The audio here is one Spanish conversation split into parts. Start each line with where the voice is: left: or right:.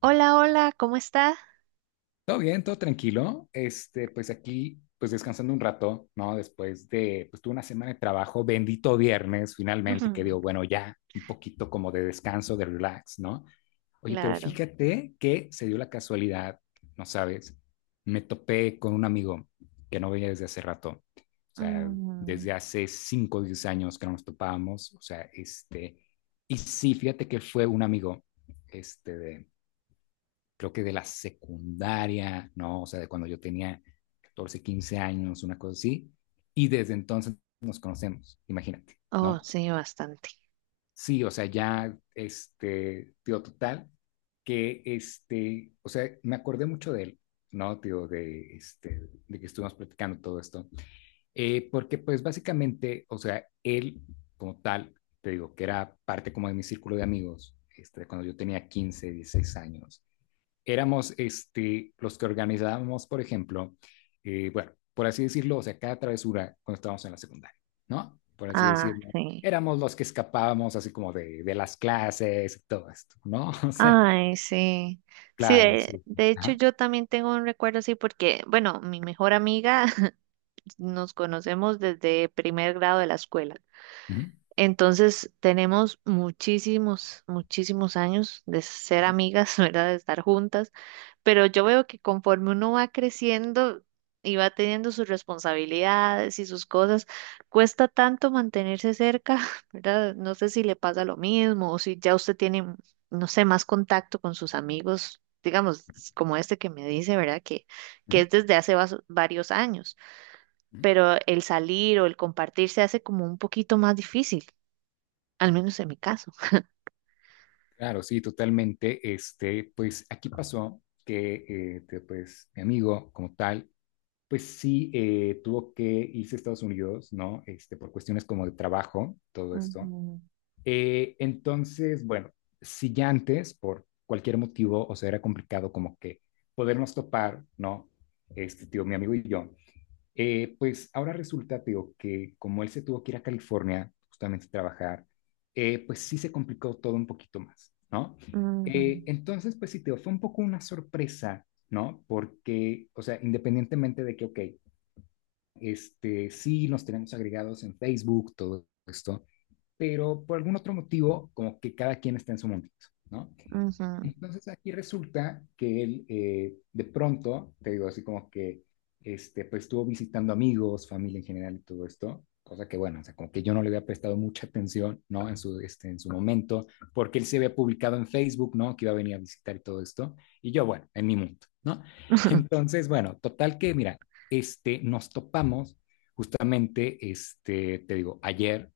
right: Hola, hola, ¿cómo está?
left: Todo bien, todo tranquilo. Pues aquí, pues descansando un rato, ¿no? Después de, pues tuve una semana de trabajo, bendito viernes, finalmente, que
right: Ujú.
left: digo, bueno, ya un poquito como de descanso, de relax, ¿no? Oye, pero
right: Claro.
left: fíjate que se dio la casualidad, no sabes, me topé con un amigo que no veía desde hace rato, o sea, desde
right: Mm.
left: hace 5, o 10 años que no nos topábamos, o sea, y sí, fíjate que fue un amigo, este, de, creo que de la secundaria, ¿no? O sea, de cuando yo tenía 14, 15 años, una cosa así. Y desde entonces nos conocemos, imagínate,
right: Oh,
left: ¿no?
right: sí, bastante.
left: Sí, o sea, ya, tío, total, que, o sea, me acordé mucho de él, ¿no? Tío, de que estuvimos platicando todo esto. Porque, pues, básicamente, o sea, él como tal, te digo, que era parte como de mi círculo de amigos, cuando yo tenía 15, 16 años éramos los que organizábamos, por ejemplo, bueno, por así decirlo, o sea, cada travesura cuando estábamos en la secundaria, ¿no? Por así
right: Ah,
left: decirlo.
right: sí.
left: Éramos los que escapábamos así como de las clases y todo esto, ¿no? O sea,
right: Ay, sí. Sí,
left: claro,
right: de,
left: sí.
right: de hecho
left: Ajá.
right: yo también tengo un recuerdo así porque, bueno, mi mejor amiga nos conocemos desde primer grado de la escuela.
left: Ujú,
right: Entonces tenemos muchísimos, muchísimos años de ser amigas, ¿verdad? De estar juntas, pero yo veo que conforme uno va creciendo y va teniendo sus responsabilidades y sus cosas, cuesta tanto mantenerse cerca, ¿verdad? No sé si le pasa lo mismo o si ya usted tiene, no sé, más contacto con sus amigos, digamos, como este que me dice, ¿verdad?
left: ujú,
right: Que es desde hace varios años,
left: ujú,
right: pero el salir o el compartir se hace como un poquito más difícil al
left: ujú.
right: menos en mi caso.
left: Claro, sí, totalmente. Pues aquí pasó que, pues, mi amigo como tal, pues sí, tuvo que irse a Estados Unidos, ¿no? Por cuestiones como de trabajo, todo esto.
right: Ujú,
left: Entonces, bueno, si ya antes, por cualquier motivo, o sea, era complicado como que podernos topar, ¿no? Este tío, mi amigo y yo, pues ahora resulta, tío, que como él se tuvo que ir a California justamente a trabajar, pues sí se complicó todo un poquito más, ¿no?
right: ujú,
left: Entonces, pues sí, tío, fue un poco una sorpresa, ¿no? Porque, o sea, independientemente de que, ok, sí, nos tenemos agregados en Facebook, todo esto, pero por algún otro motivo, como que cada quien está en su mundito, ¿no?
right: ujú,
left: Entonces aquí resulta que él de pronto, te digo así como que, pues estuvo visitando amigos, familia en general y todo esto, cosa que bueno, o sea, como que yo no le había prestado mucha atención, ¿no? En su, en su momento, porque él se había publicado en Facebook, ¿no? Que iba a venir a visitar y todo esto, y yo, bueno, en mi mundo, ¿no?
right: ujú.
left: Entonces, bueno, total que, mira, nos topamos justamente, te digo, ayer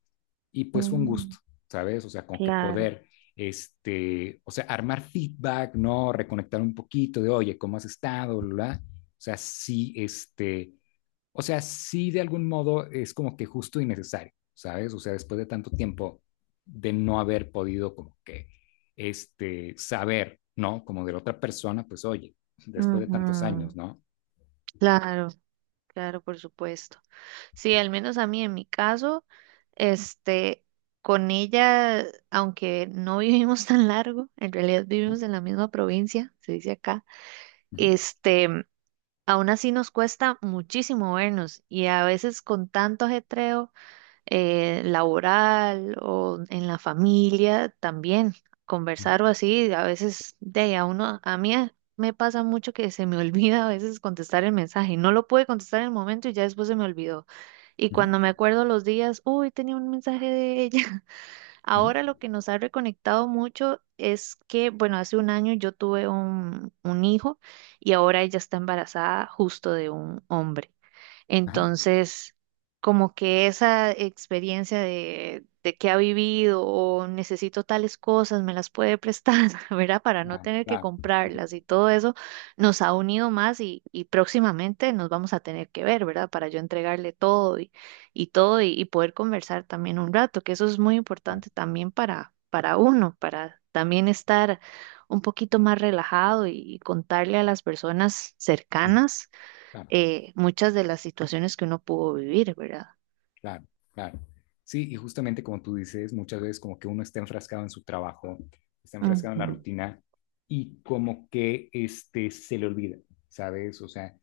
left: y pues fue un
right: Mm.
left: gusto, ¿sabes? O sea, con que
right: Claro.
left: poder, o sea, armar feedback, ¿no? Reconectar un poquito de, oye, ¿cómo has estado? Bla. O sea, sí, o sea, sí de algún modo es como que justo y necesario, ¿sabes? O sea, después de tanto tiempo de no haber podido como que, saber, ¿no? Como de la otra persona, pues, oye, después de tantos
right: Ujú.
left: años, ¿no?
right: Claro, claro, por supuesto. Sí, al menos a mí en mi caso, este, con ella, aunque no vivimos tan largo, en realidad vivimos en la misma provincia, se dice acá,
left: Ujú,
right: este, aún así nos cuesta muchísimo vernos y a veces con tanto ajetreo, laboral o en la familia también.
left: ujú,
right: Conversar o así, a veces de ahí a uno, a mí me pasa mucho que se me olvida a veces contestar el mensaje. No lo pude contestar en el momento y ya después se me olvidó. Y
left: ujú,
right: cuando me acuerdo los días, uy, tenía un mensaje de ella.
left: ujú.
right: Ahora lo que nos ha reconectado mucho es que, bueno, hace un año yo tuve un hijo y ahora ella está embarazada justo de un hombre.
left: Ajá,
right: Entonces, como que esa experiencia de que ha vivido o necesito tales cosas, me las puede prestar, ¿verdad? Para no
left: claro,
right: tener que
left: claro, ujú,
right: comprarlas y todo eso nos ha unido más y próximamente nos vamos a tener que ver, ¿verdad? Para yo entregarle todo y todo y poder conversar también un rato, que eso es muy
left: claro,
right: importante también para uno, para también estar un poquito más relajado y contarle a las personas
left: ujú,
right: cercanas
left: claro.
right: muchas de las situaciones que uno pudo vivir, ¿verdad?
left: Claro, claro. Sí, y justamente como tú dices, muchas veces como que uno está enfrascado en su trabajo, está enfrascado en la
right: Ujú,
left: rutina y como que se le olvida, ¿sabes? O sea,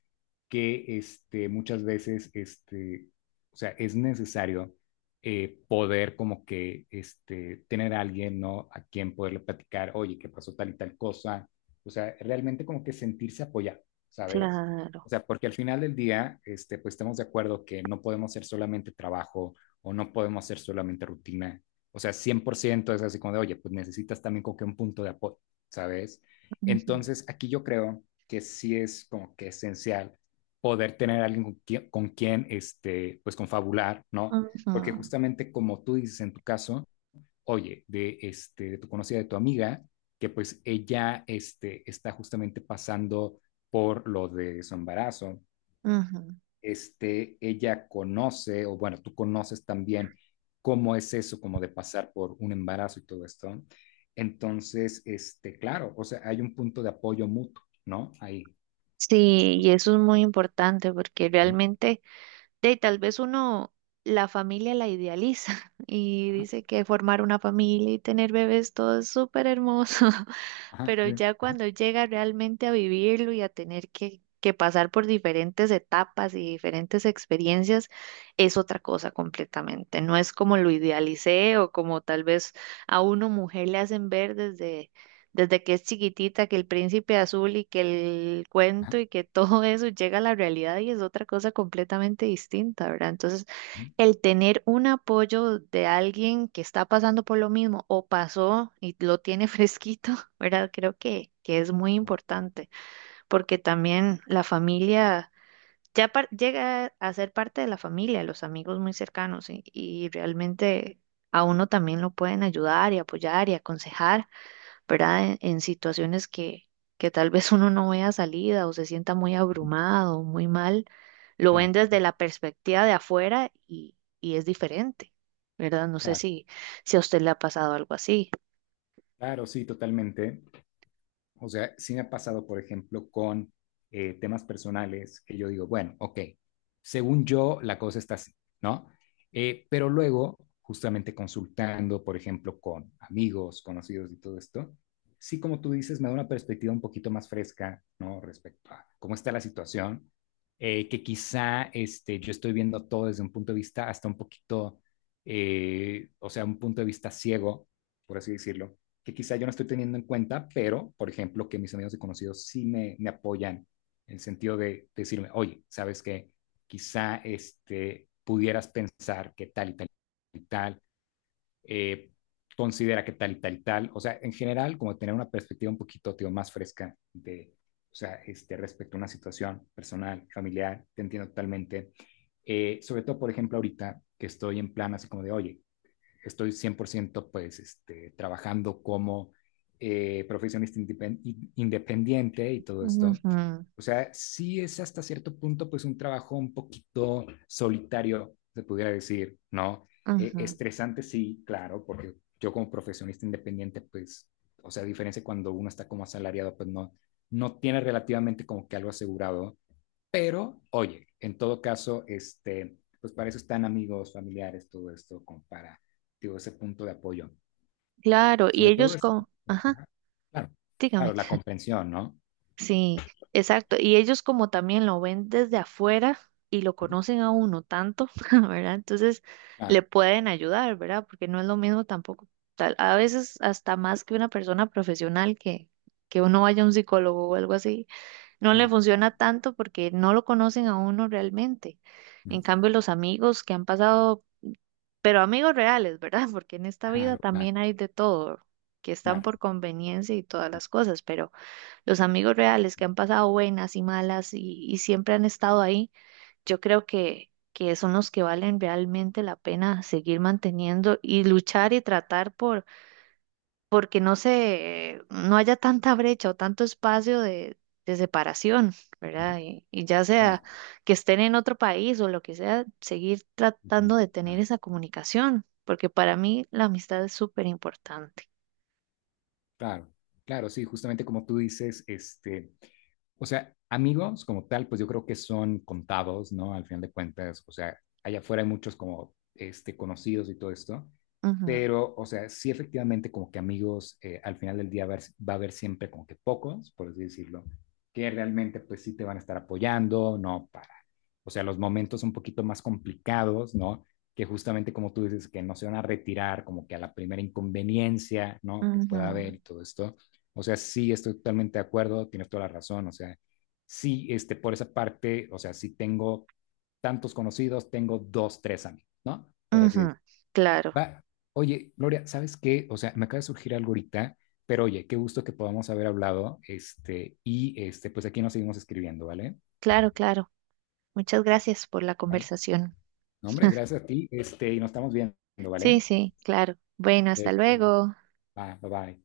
left: que muchas veces o sea, es necesario poder como que tener a alguien, ¿no? A quien poderle platicar, oye, ¿qué pasó tal y tal cosa? O sea, realmente como que sentirse apoyado, ¿sabes? O
right: claro.
left: sea, porque al final del día, pues estamos de acuerdo que no podemos ser solamente trabajo o no podemos ser solamente rutina. O sea, 100% es así como de, oye, pues necesitas también como que un punto de apoyo, ¿sabes?
right: Ujú,
left: Entonces, aquí yo creo que sí es como que esencial poder tener a alguien con quien, pues confabular, ¿no?
right: ujú,
left: Porque justamente como tú dices en tu caso, oye, de tu conocida, de tu amiga, que pues ella está justamente pasando por lo de su embarazo,
right: ujú.
left: ella conoce, o bueno, tú conoces también cómo es eso, como de pasar por un embarazo y todo esto. Entonces, claro, o sea, hay un punto de apoyo mutuo, ¿no? Ahí.
right: Sí, y eso es muy importante porque
left: Ujú.
right: realmente, de ahí tal vez uno la familia la idealiza y
left: Ajá,
right: dice que formar una familia y tener bebés todo es súper hermoso,
left: ajá,
right: pero
left: sí,
right: ya cuando llega realmente a vivirlo y a tener que pasar por diferentes etapas y diferentes experiencias, es otra cosa completamente. No es como lo idealicé o como tal vez a uno mujer le hacen ver desde desde que es chiquitita, que el príncipe azul y que el
left: ajá,
right: cuento y que todo eso llega a la realidad y es otra cosa completamente distinta, ¿verdad? Entonces,
left: ujú,
right: el tener un apoyo de alguien que está pasando por lo mismo o pasó y lo tiene fresquito, ¿verdad? Creo que es muy importante porque también la familia... Llega a ser parte de la familia, los amigos muy cercanos y realmente a uno también lo pueden ayudar y apoyar y aconsejar. ¿Verdad? En situaciones que tal vez uno no vea salida o se sienta muy abrumado, muy mal, lo ven
left: claro,
right: desde la perspectiva de afuera y es diferente, ¿verdad? No sé
left: claro,
right: si, si a usted le ha pasado algo así.
left: claro, sí, totalmente. O sea, sí me ha pasado, por ejemplo, con temas personales que yo digo, bueno, ok, según yo la cosa está así, ¿no? Pero luego, justamente consultando, por ejemplo, con amigos, conocidos y todo esto, sí, como tú dices, me da una perspectiva un poquito más fresca, ¿no? Respecto a cómo está la situación, que quizá yo estoy viendo todo desde un punto de vista hasta un poquito, o sea, un punto de vista ciego, por así decirlo, que quizá yo no estoy teniendo en cuenta, pero, por ejemplo, que mis amigos y conocidos sí me apoyan en el sentido de decirme, oye, ¿sabes que quizá pudieras pensar que tal y tal y tal, eh, considera que tal y tal y tal, o sea, en general, como tener una perspectiva un poquito, tío, más fresca de, o sea, respecto a una situación personal, familiar, te entiendo totalmente. Sobre todo, por ejemplo, ahorita que estoy en plan así como de, oye, estoy 100% pues trabajando como profesionista independiente y todo
right: Ujú,
left: esto. O sea, sí es hasta cierto punto pues un trabajo un poquito solitario, se pudiera decir, ¿no?
right: ujú.
left: Estresante sí, claro, porque yo como profesionista independiente pues, o sea, a diferencia cuando uno está como asalariado pues no tiene relativamente como que algo asegurado, pero, oye, en todo caso, pues para eso están amigos, familiares, todo esto, como para, digo, ese punto de apoyo.
right: Claro, y
left: Sobre todo,
right: ellos
left: esa-
right: con, ajá,
left: ajá, claro,
right: dígame.
left: claro, la comprensión, ¿no?
right: Sí, exacto. Y ellos como también lo ven desde afuera y lo
left: Ujú.
right: conocen a uno tanto, ¿verdad? Entonces
left: Claro,
right: le pueden ayudar, ¿verdad? Porque no es lo mismo tampoco. A veces hasta más que una persona profesional que uno vaya a un psicólogo o algo así, no le
left: claro,
right: funciona tanto porque no lo conocen a uno realmente.
left: ujú,
right: En cambio, los amigos que han pasado, pero amigos reales, ¿verdad? Porque en esta vida
left: claro, claro,
right: también hay de todo, que están
left: claro,
right: por conveniencia y todas
left: claro,
right: las cosas, pero los amigos reales que han pasado buenas y malas y siempre han estado ahí, yo creo que son los que valen realmente la pena seguir manteniendo y luchar y tratar por porque no se, no haya tanta brecha o tanto espacio de separación,
left: ujú,
right: ¿verdad? Y ya
left: claro,
right: sea que estén en otro país o lo que sea, seguir
left: ujú,
right: tratando de tener
left: claro.
right: esa comunicación, porque para mí la amistad es súper importante.
left: Claro, claro, sí, justamente como tú dices, o sea, amigos como tal, pues yo creo que son contados, ¿no? Al final de cuentas, o sea, allá afuera hay muchos como, conocidos y todo esto,
right: Ujú,
left: pero, o sea, sí efectivamente como que amigos, al final del día haber, va a haber siempre como que pocos, por así decirlo, que realmente pues sí te van a estar apoyando, ¿no? Para, o sea, los momentos un poquito más complicados, ¿no? Que justamente como tú dices, que no se van a retirar como que a la primera inconveniencia, ¿no? Que pueda haber
right: ujú,
left: y todo esto. O sea, sí, estoy totalmente de acuerdo, tienes toda la razón, o sea, sí, por esa parte, o sea, sí tengo tantos conocidos, tengo dos, tres amigos, ¿no? Por así
right: ujú.
left: decirlo.
right: Claro,
left: Va, oye, Gloria, ¿sabes qué? O sea, me acaba de surgir algo ahorita, pero oye, qué gusto que podamos haber hablado, pues aquí nos seguimos escribiendo, ¿vale?
right: claro, claro. Muchas gracias por la
left: ¿Vale?
right: conversación.
left: No, hombre, gracias a ti, y nos estamos viendo, ¿vale?
right: Sí, sí, claro. Bueno,
left: Sí,
right: hasta
left: nos vemos.
right: luego.
left: Bye, bye, bye.